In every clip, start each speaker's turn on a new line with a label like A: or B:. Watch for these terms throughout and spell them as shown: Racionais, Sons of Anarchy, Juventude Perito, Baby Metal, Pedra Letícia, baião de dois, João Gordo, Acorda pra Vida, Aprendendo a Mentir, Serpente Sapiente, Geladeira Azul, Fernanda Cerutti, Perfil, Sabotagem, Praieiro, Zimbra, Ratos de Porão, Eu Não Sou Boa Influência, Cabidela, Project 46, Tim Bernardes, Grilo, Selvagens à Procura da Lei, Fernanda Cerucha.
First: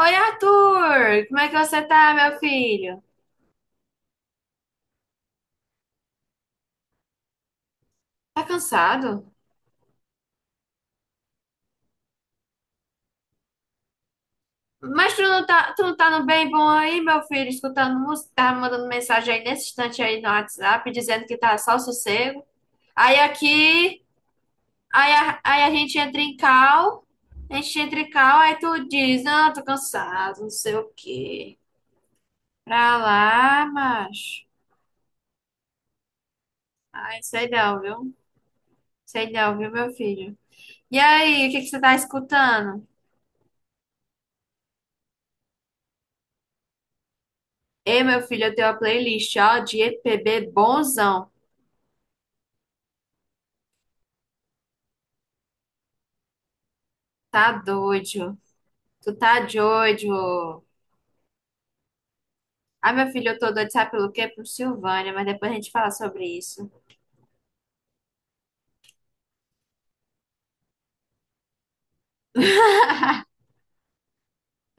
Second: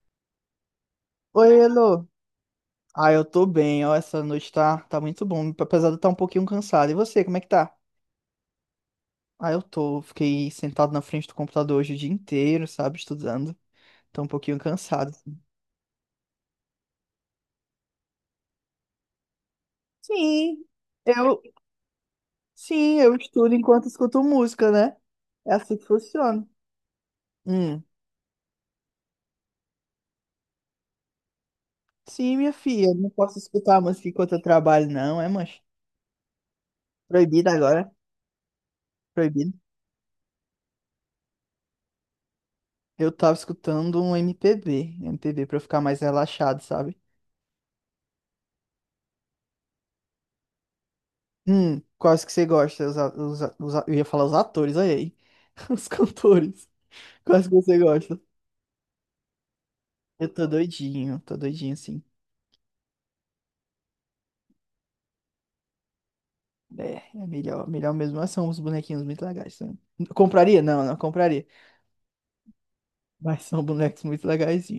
A: Oi, Arthur! Como é que
B: Oi,
A: você
B: Elo.
A: tá, meu filho?
B: Ah, eu tô bem, ó, essa noite tá muito bom, apesar de eu estar um pouquinho cansado. E você, como é que tá?
A: Tá cansado?
B: Ah, fiquei sentado na frente do computador hoje o dia inteiro, sabe, estudando. Tô um pouquinho cansado,
A: Mas
B: assim.
A: tu não tá no bem bom aí, meu filho, escutando música, tá mandando mensagem aí nesse instante aí no
B: Sim,
A: WhatsApp, dizendo que
B: eu,
A: tá só sossego.
B: sim, eu
A: Aí
B: estudo enquanto
A: aqui,
B: escuto música, né? É
A: aí a
B: assim que
A: gente entra em
B: funciona.
A: cal, a gente
B: Hum.
A: entra em cal, aí tu diz, não, tô cansado, não sei o quê.
B: Sim, minha filha, eu
A: Pra
B: não posso
A: lá,
B: escutar música enquanto eu
A: macho.
B: trabalho, não, é, mancha?
A: Ai,
B: Proibido
A: sei não,
B: agora,
A: viu? Sei
B: proibido.
A: não, viu, meu filho? E aí, o que que você tá escutando?
B: Eu tava escutando um MPB, MPB pra eu ficar mais relaxado, sabe?
A: Ei, meu filho, eu tenho uma playlist, ó, de EPB bonzão.
B: Hum. Quais que você gosta? Eu ia falar os atores, olha aí. Os cantores. Quais
A: Tá
B: que você gosta?
A: doido. Tu tá
B: Eu
A: doido.
B: tô doidinho, sim.
A: Ai, meu filho, eu tô doido, sabe pelo quê? Pro Silvânia, mas depois a gente fala sobre isso.
B: É melhor, melhor mesmo. Mas são uns bonequinhos muito legais. São. Compraria? Não, não compraria. Mas são bonecos muito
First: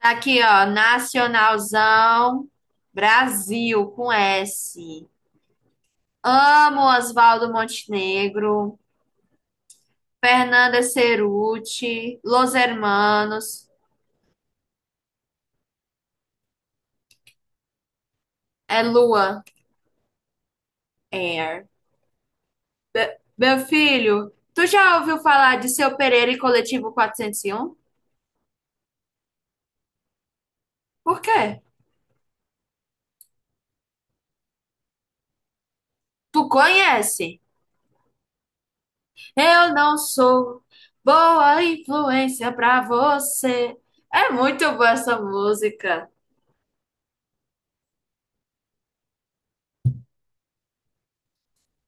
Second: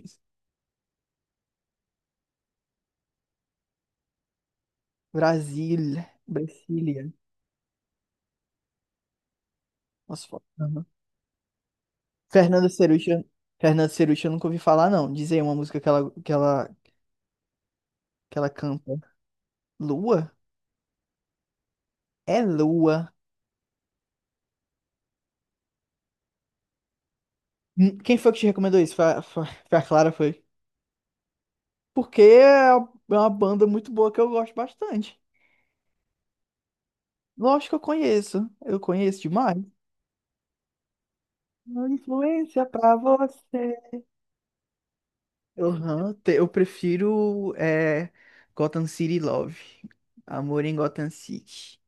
A: Tá aqui, ó, Nacionalzão Brasil, com S.
B: Brasília.
A: Amo
B: Brasília.
A: Oswaldo Montenegro,
B: Nossa, foda.
A: Fernanda
B: Uhum.
A: Cerutti, Los
B: Fernanda Cerucha.
A: Hermanos,
B: Fernanda Cerucha eu nunca ouvi falar, não. Diz aí uma música que ela
A: é
B: canta.
A: Lua
B: Lua?
A: Air.
B: É Lua.
A: Meu filho, tu já ouviu falar de Seu Pereira e Coletivo quatrocentos e um?
B: Quem foi que te recomendou isso? Foi a Clara, foi?
A: Por quê?
B: Porque é uma banda muito boa que eu gosto bastante.
A: Tu conhece?
B: Lógico que eu conheço demais.
A: Eu não sou boa
B: Uma
A: influência
B: influência
A: pra
B: pra
A: você.
B: você.
A: É muito boa essa música.
B: Aham, eu prefiro é Gotham City Love. Amor em Gotham City.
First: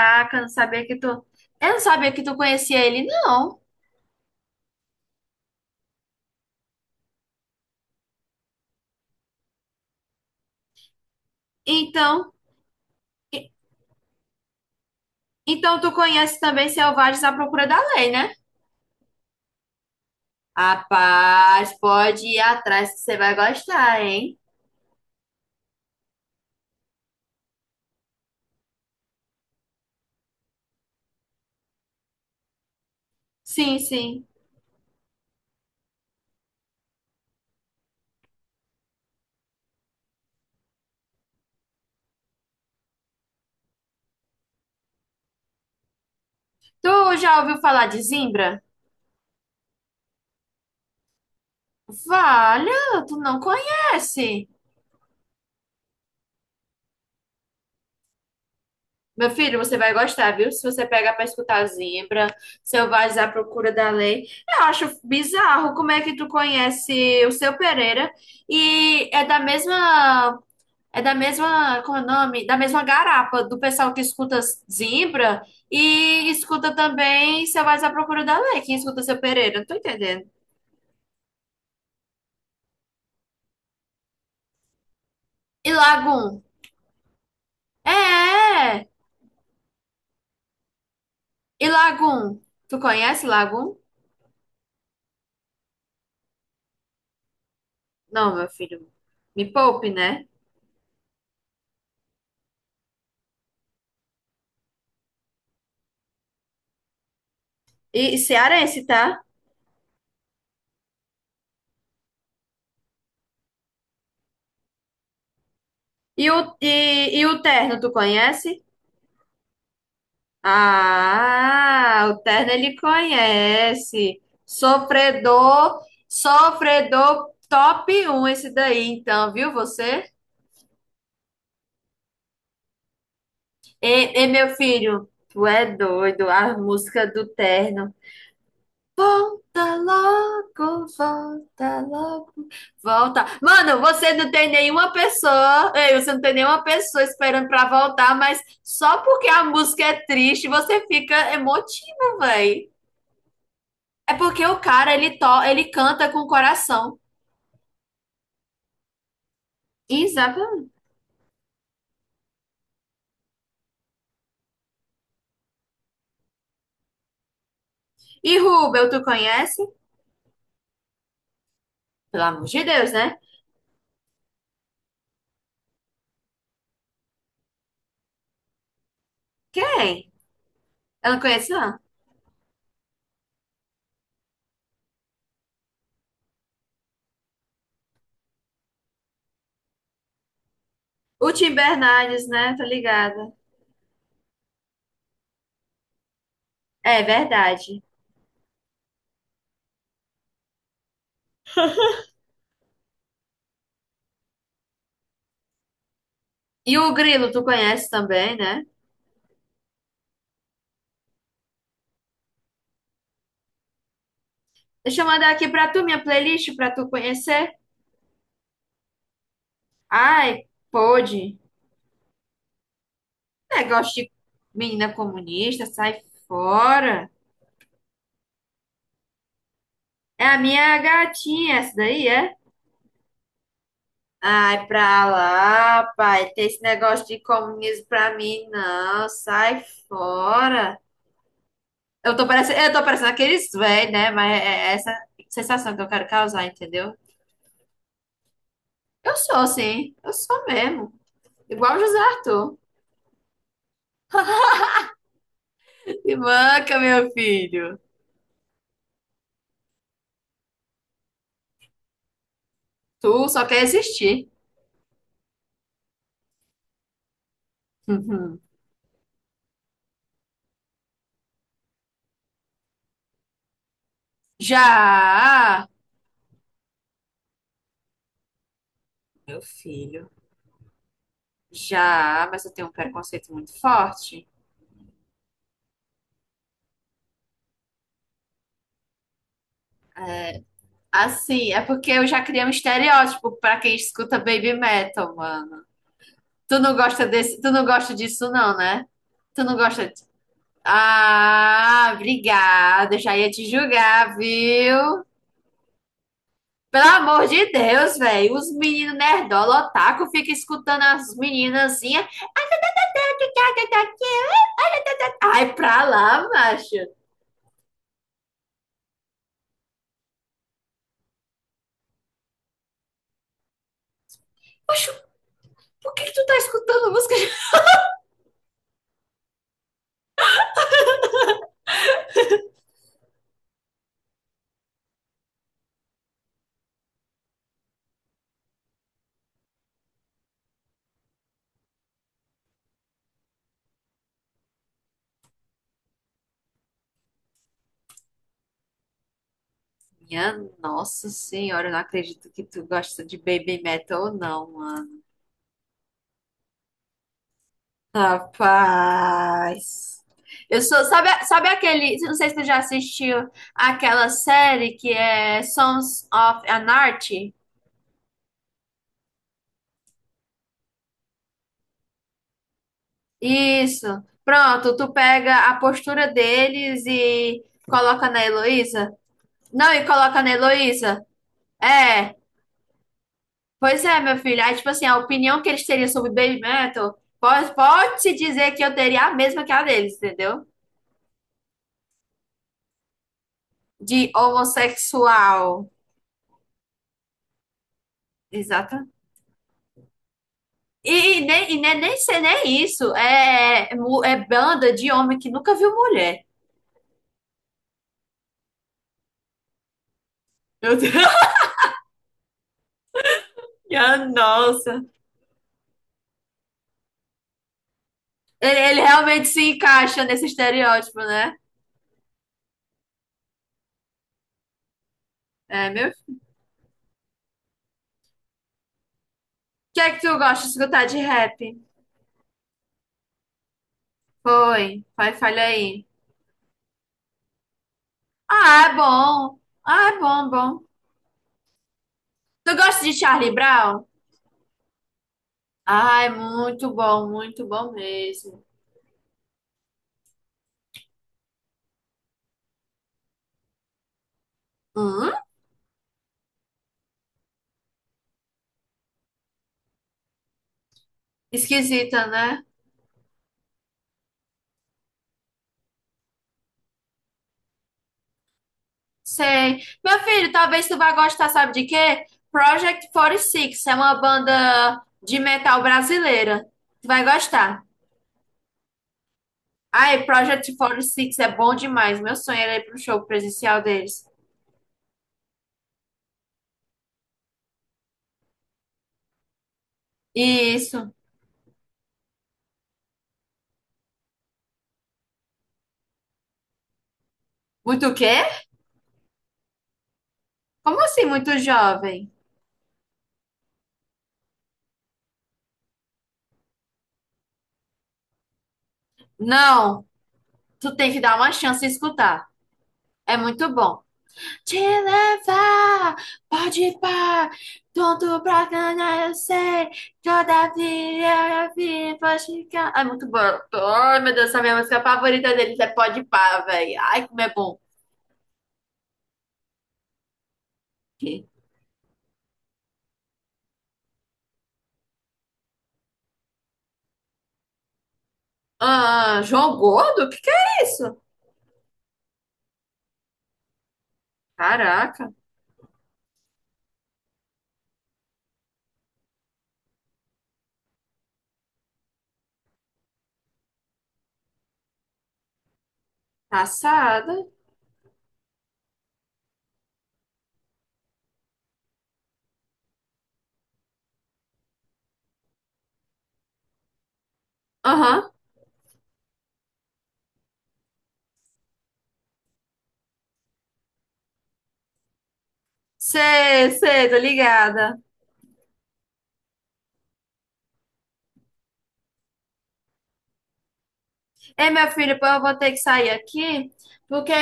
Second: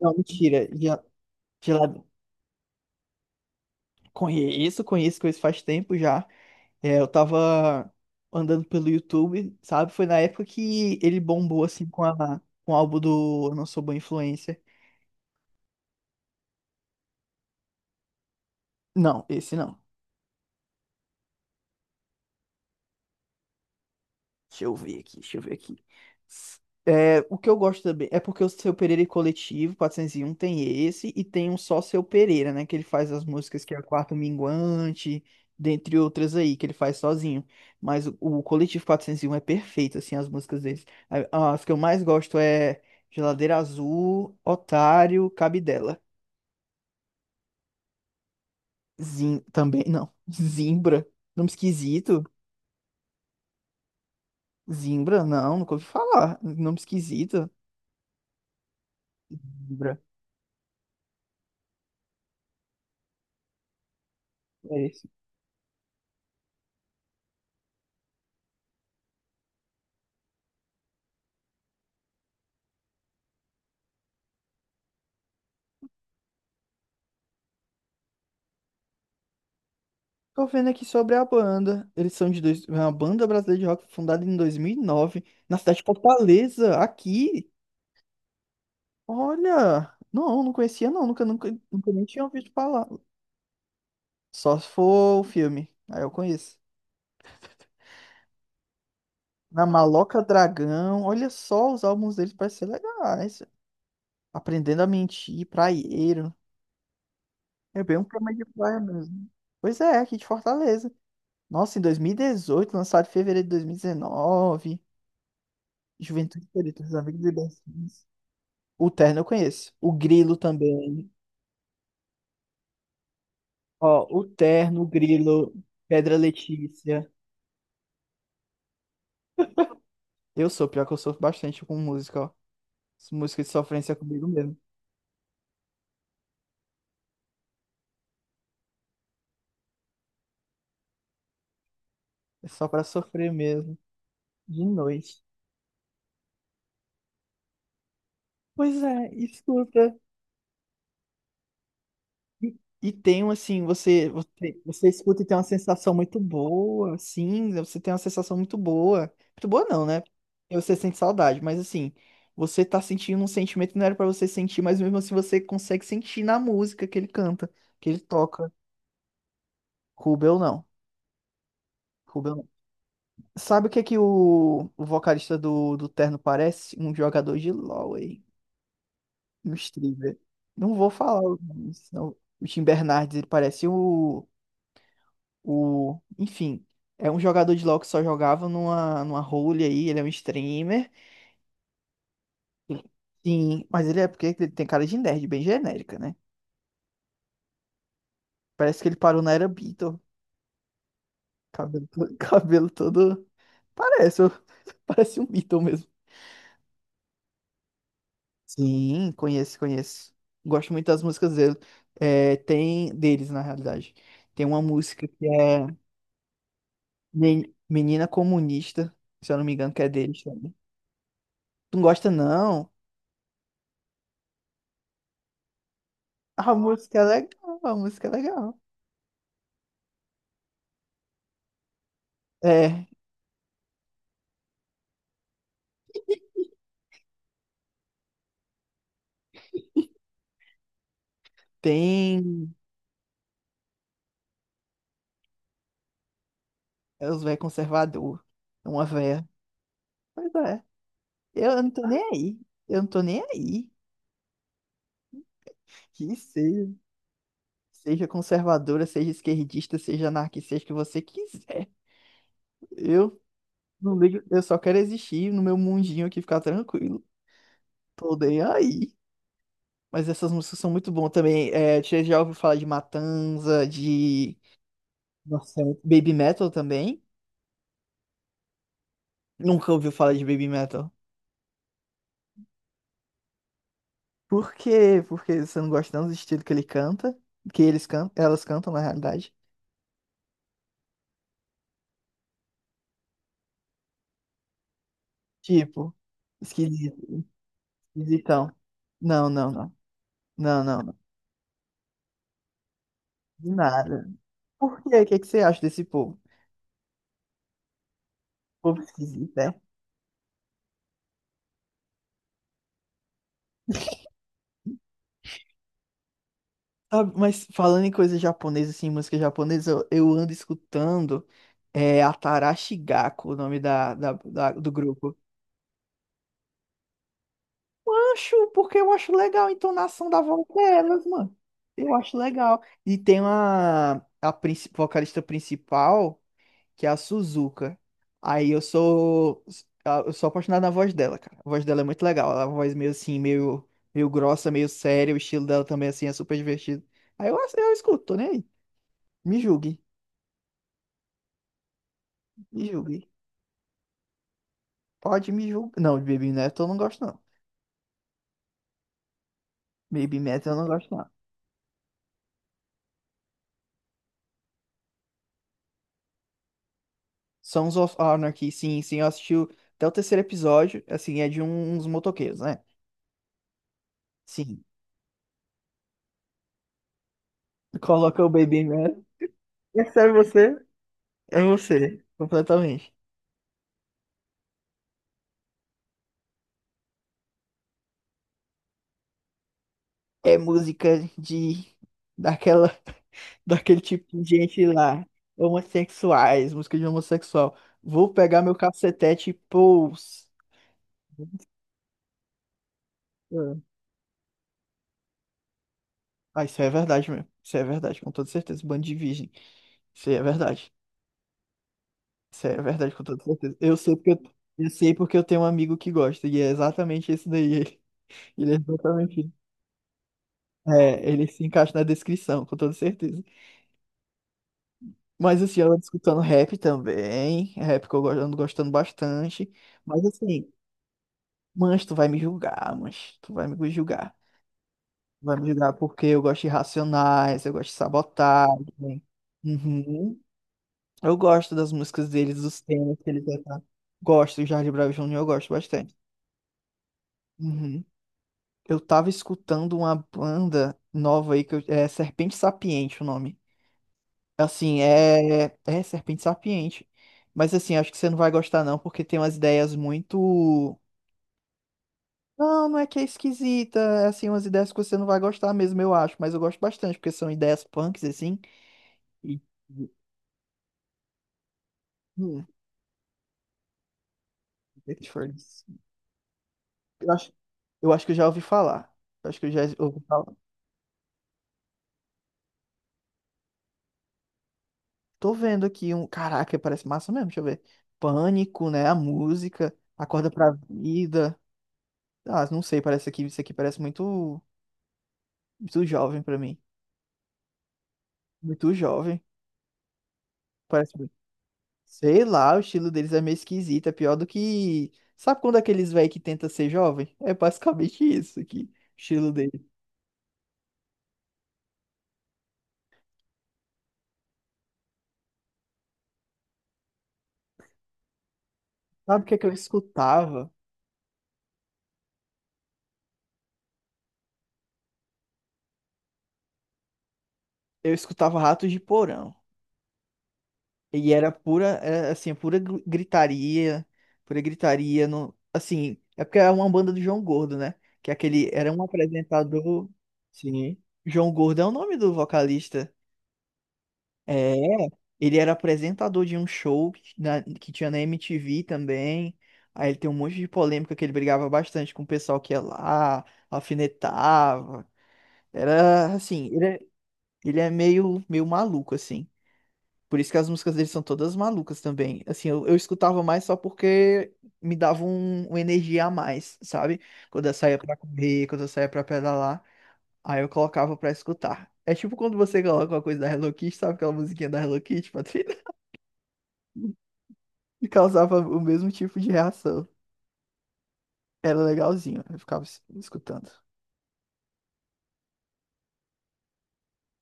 B: Não,
A: eu não
B: mentira.
A: sabia que
B: Já,
A: tu. Eu
B: já
A: não sabia que tu conhecia ele, não.
B: conheço, conheço, conheço faz tempo já. É, eu tava andando pelo YouTube, sabe? Foi na época que ele bombou assim
A: Então,
B: com o álbum do Eu Não Sou Boa Influência.
A: então tu conhece também Selvagens à Procura da Lei, né?
B: Não, esse não.
A: Rapaz, pode ir atrás que você vai gostar, hein?
B: Deixa eu ver aqui, deixa eu ver aqui. S- É, o que eu gosto também é porque o Seu Pereira e Coletivo 401 tem esse e tem um só Seu Pereira, né? Que ele faz as músicas que
A: Sim,
B: é Quarto
A: sim.
B: Minguante, dentre outras aí, que ele faz sozinho. Mas o Coletivo 401 é perfeito, assim, as músicas deles. As que eu mais gosto é Geladeira Azul, Otário, Cabidela.
A: Tu já ouviu falar de Zimbra?
B: Também, não. Zimbra. Nome esquisito.
A: Valha, tu não conhece.
B: Zimbra, não, nunca ouvi falar. Nome esquisito.
A: Meu filho, você vai
B: Zimbra.
A: gostar, viu? Se você pega pra escutar Zimbra, Selvagens à Procura da Lei. Eu
B: É.
A: acho bizarro como é que tu conhece o Seu Pereira e é da mesma. É da mesma. Como é o nome? Da mesma garapa do pessoal que escuta Zimbra e escuta também Selvagens à Procura da Lei. Quem escuta Seu Pereira? Não tô entendendo.
B: Tô vendo aqui sobre a banda. Eles são de dois. É uma banda brasileira de rock fundada em 2009, na
A: E
B: cidade de
A: Lagum?
B: Fortaleza, aqui.
A: É! É.
B: Olha, não, não conhecia não, nunca, nunca,
A: E
B: nunca nem tinha
A: Lagum?
B: ouvido
A: Tu
B: falar.
A: conhece Lagum?
B: Só se for o filme, aí eu conheço.
A: Não, meu filho. Me
B: Na
A: poupe,
B: Maloca
A: né?
B: Dragão, olha só, os álbuns deles parecem ser legais. Aprendendo a Mentir, Praieiro. É bem um
A: E
B: tema de praia
A: cearense, tá?
B: mesmo. Pois é, aqui de Fortaleza. Nossa, em 2018, lançado em fevereiro de 2019. Juventude Perito, os Amigos
A: E o terno, tu
B: Libertinos.
A: conhece?
B: O Terno eu conheço. O Grilo também.
A: Ah, o terno ele
B: Ó,
A: conhece.
B: o Terno, o Grilo,
A: Sofredor,
B: Pedra Letícia.
A: sofredor top um esse daí, então, viu você?
B: Eu sou, pior que eu sofro bastante com música, ó. Música de sofrência comigo
A: Meu
B: mesmo.
A: filho, tu é doido, a música do terno. Volta logo, volta logo.
B: É só pra
A: Volta.
B: sofrer mesmo,
A: Mano, você não tem
B: de
A: nenhuma
B: noite.
A: pessoa, ei, você não tem nenhuma pessoa esperando pra voltar, mas
B: Pois é,
A: só porque a
B: escuta.
A: música é triste, você fica emotivo,
B: E,
A: véi.
B: e tem um assim,
A: É porque o
B: você
A: cara,
B: escuta e tem uma
A: ele
B: sensação
A: canta
B: muito
A: com o
B: boa,
A: coração.
B: assim, você tem uma sensação muito boa. Muito boa não, né? Porque
A: Exatamente.
B: você sente saudade, mas assim, você tá sentindo um sentimento que não era pra você sentir, mas mesmo assim você consegue sentir na música que ele canta, que ele
A: E
B: toca.
A: Rubel, tu conhece?
B: Rubel não.
A: Pelo
B: Rubel
A: amor
B: não.
A: de Deus, né?
B: Sabe o que é que o vocalista do Terno parece? Um jogador de LoL aí, um
A: Quem?
B: streamer. Não vou
A: Eu não
B: falar o
A: conheço,
B: nome,
A: não.
B: senão o Tim Bernardes, ele parece o. O, enfim, é um jogador de LoL que só jogava numa, numa role aí, ele é um streamer.
A: O Tim Bernardes, né? Tá ligada.
B: Sim, mas ele é porque ele tem cara de nerd, bem genérica, né?
A: É verdade.
B: Parece que ele parou na era Beatle. Cabelo, cabelo todo. Parece, parece um Beatle mesmo.
A: E o Grilo, tu conhece também, né?
B: Sim, conheço, conheço. Gosto muito das músicas dele. É, tem deles, na realidade. Tem uma
A: Deixa
B: música
A: eu
B: que
A: mandar aqui
B: é
A: pra tu minha playlist pra tu conhecer.
B: Menina Comunista, se eu não me engano, que é deles
A: Ai,
B: também.
A: pode.
B: Tu não gosta, não?
A: Negócio de menina comunista, sai
B: A música é
A: fora.
B: legal, a música é legal.
A: É a minha gatinha, essa daí, é?
B: É,
A: Ai, pra lá, pai. Tem esse negócio de comunismo pra mim, não. Sai fora.
B: tem
A: Eu tô parecendo aqueles velhos, né? Mas é essa sensação que eu quero causar, entendeu?
B: é os velhos conservador, é uma
A: Eu
B: véia.
A: sou, sim. Eu
B: Pois
A: sou
B: é,
A: mesmo.
B: eu não
A: Igual o
B: tô
A: José
B: nem aí,
A: Arthur.
B: eu não tô nem aí. Que
A: Que
B: seja,
A: manca, meu filho.
B: seja conservadora, seja esquerdista, seja anarquista, seja o que você quiser. Eu
A: Tu só quer
B: não ligo,
A: existir.
B: eu só quero existir no meu mundinho aqui, ficar tranquilo. Tô
A: Uhum.
B: nem aí. Mas essas músicas são muito boas também. É, você já ouviu falar de Matanza, de. Nossa, é
A: Já,
B: Baby Metal também?
A: meu
B: Nunca ouviu
A: filho.
B: falar de Baby Metal?
A: Já, mas eu tenho um preconceito muito forte.
B: Por quê? Porque você não gosta tanto do estilo que ele canta, que eles cantam, elas cantam na realidade.
A: Assim, é porque eu já criei um estereótipo pra quem escuta baby metal, mano.
B: Tipo, esquisito,
A: Tu não gosta disso
B: esquisitão.
A: não, né?
B: Não,
A: Tu
B: não,
A: não
B: não.
A: gosta de...
B: Não, não, não.
A: Ah, obrigada, eu já ia te
B: De nada.
A: julgar,
B: Por quê?
A: viu?
B: O que é que você acha desse povo?
A: Pelo amor de Deus, velho, os
B: Povo
A: meninos
B: esquisito, é?
A: nerdola, otaku, fica escutando as meninazinhas. Ai, pra lá, macho.
B: Sabe, mas falando em coisa japonesa, assim, música japonesa, eu ando escutando a Tarashi Gako, o nome do
A: Macho,
B: grupo.
A: por que que tu tá escutando música.
B: Acho, porque eu acho legal a entonação da voz delas, mano. Eu acho legal. E tem uma vocalista principal, que é a Suzuka. Aí eu sou apaixonado na voz dela, cara. A voz dela é muito legal. Ela é uma voz meio assim, meio grossa, meio séria, o estilo dela também assim é super divertido. Aí eu escuto, tô nem aí. Me julgue,
A: Minha nossa senhora, eu não acredito que tu
B: me
A: gosta
B: julgue.
A: de baby metal ou não, mano.
B: Pode me julgar. Não, de Baby Metal eu não gosto não.
A: Rapaz.
B: Baby Metal eu
A: Eu
B: não
A: sou,
B: gosto.
A: sabe, sabe aquele, não sei se tu já assistiu aquela série que é Sons of Anarchy?
B: Sons of Anarchy, sim, sim, eu assisti até o terceiro episódio, assim, é de uns motoqueiros, né?
A: Isso.
B: Sim.
A: Pronto, tu pega a postura deles e coloca
B: Coloca
A: na
B: o Baby
A: Heloísa.
B: Man.
A: Não,
B: É
A: e
B: sério
A: coloca na
B: você?
A: Heloísa.
B: É você,
A: É.
B: completamente.
A: Pois é, meu filho. Aí, tipo assim, a opinião que eles teriam sobre Baby Metal pode, pode se dizer que eu teria a mesma que a deles,
B: É
A: entendeu?
B: música de daquela daquele
A: De
B: tipo de gente lá,
A: homossexual.
B: homossexuais, música de homossexual. Vou pegar meu
A: Exato.
B: cacetete e pôs.
A: E, e nem, nem ser nem isso. É,
B: É.
A: é, mu- é banda de homem que nunca viu mulher.
B: Ah, isso é verdade mesmo. Isso é verdade, com toda certeza. Bando de virgem. Isso aí é verdade.
A: Meu Deus.
B: Isso é verdade, com toda certeza. Eu sei
A: Minha
B: porque eu, eu
A: nossa.
B: sei porque eu tenho um amigo que gosta, e é exatamente isso daí. Ele é
A: Ele
B: exatamente
A: realmente
B: isso.
A: se encaixa nesse estereótipo,
B: É, ele
A: né?
B: se encaixa na descrição, com toda certeza. Mas assim,
A: É,
B: eu ando
A: meu. O
B: escutando rap também. Rap que eu ando gostando bastante.
A: que é que
B: Mas
A: tu gosta
B: assim,
A: de escutar de rap?
B: mas tu vai me julgar, mas tu vai me julgar.
A: Foi. Vai,
B: Vai
A: falha
B: me julgar
A: aí.
B: porque eu gosto de Racionais, eu gosto de
A: Ah, é
B: Sabotagem.
A: bom. Ah, é
B: Uhum.
A: bom, bom.
B: Eu gosto das músicas deles,
A: Tu
B: dos
A: gosta de
B: temas que eles
A: Charlie
B: cantam.
A: Brown?
B: Gosto, Jorge Bravo Júnior, eu gosto bastante.
A: Ai, muito bom
B: Uhum.
A: mesmo.
B: Eu tava escutando uma banda nova aí é Serpente Sapiente o nome. Assim,
A: Hum?
B: é Serpente Sapiente. Mas assim, acho que você não vai gostar não, porque tem umas ideias muito.
A: Esquisita, né?
B: Não, não é que é esquisita, é assim umas ideias que você não vai gostar mesmo, eu acho, mas eu gosto bastante, porque são ideias punks assim. E
A: Sei. Meu filho, talvez tu vá gostar, sabe de quê?
B: hum,
A: Project 46 é uma banda
B: Dead
A: de metal
B: Furnace.
A: brasileira. Tu vai
B: eu acho,
A: gostar.
B: eu acho que eu já ouvi falar. Eu acho que eu já ouvi
A: Ai,
B: falar.
A: Project 46 é bom demais. Meu sonho era ir pro show presencial deles.
B: Tô vendo aqui um. Caraca, parece massa mesmo, deixa eu ver. Pânico, né? A música, Acorda pra
A: Isso.
B: Vida. Ah, não sei, parece aqui, isso aqui parece muito, muito jovem pra mim.
A: Muito o quê?
B: Muito jovem.
A: Como
B: Parece,
A: assim,
B: muito.
A: muito jovem?
B: Sei lá, o estilo deles é meio esquisito, é pior do que. Sabe quando aqueles velhos que tenta ser jovem? É basicamente isso aqui, o estilo dele.
A: Não, tu tem que dar uma chance e escutar. É muito bom. Te levar, pode pá, tudo pra ganhar, eu
B: Sabe o que é que eu
A: sei. Toda
B: escutava?
A: vida eu vi, pode ficar. Ai, muito bom. Ai, meu Deus, essa é a minha música favorita deles é Pode pá, velho. Ai, como é bom.
B: Eu escutava Ratos de Porão. E era pura, era, assim, pura gritaria, pura gritaria no, assim, é porque era uma banda do João Gordo, né? Que é aquele era um
A: Ah, João
B: apresentador,
A: Gordo? O que que é
B: sim.
A: isso?
B: João Gordo é o nome do vocalista. É,
A: Caraca,
B: ele era apresentador de um show que tinha na MTV também. Aí ele tem um monte de polêmica que ele brigava bastante com o pessoal que ia lá, alfinetava. Era assim, ele é,
A: passada.
B: ele é meio maluco assim. Por isso que as músicas dele são todas malucas também. Assim, eu escutava mais só porque me dava uma energia a mais, sabe? Quando eu saía pra
A: Aham,
B: correr, quando eu saía pra pedalar, aí eu colocava pra escutar. É tipo quando você coloca uma coisa da Hello Kitty, sabe aquela musiquinha da Hello Kitty, Patrícia?
A: sei, sei, tô ligada.
B: E causava o mesmo tipo de reação. Era legalzinho, eu ficava escutando.
A: Ei, meu filho, pô, eu vou ter que sair aqui, porque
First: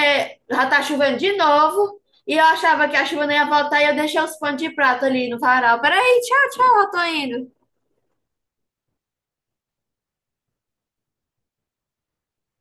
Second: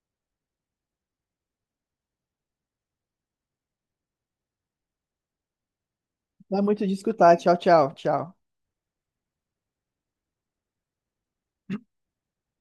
A: já tá chovendo de novo. E eu achava que a chuva não ia voltar e eu deixei os panos de prato ali no varal. Peraí, tchau,
B: Não é
A: tchau,
B: muito
A: eu
B: de
A: tô
B: escutar. Tchau,
A: indo.
B: tchau, tchau.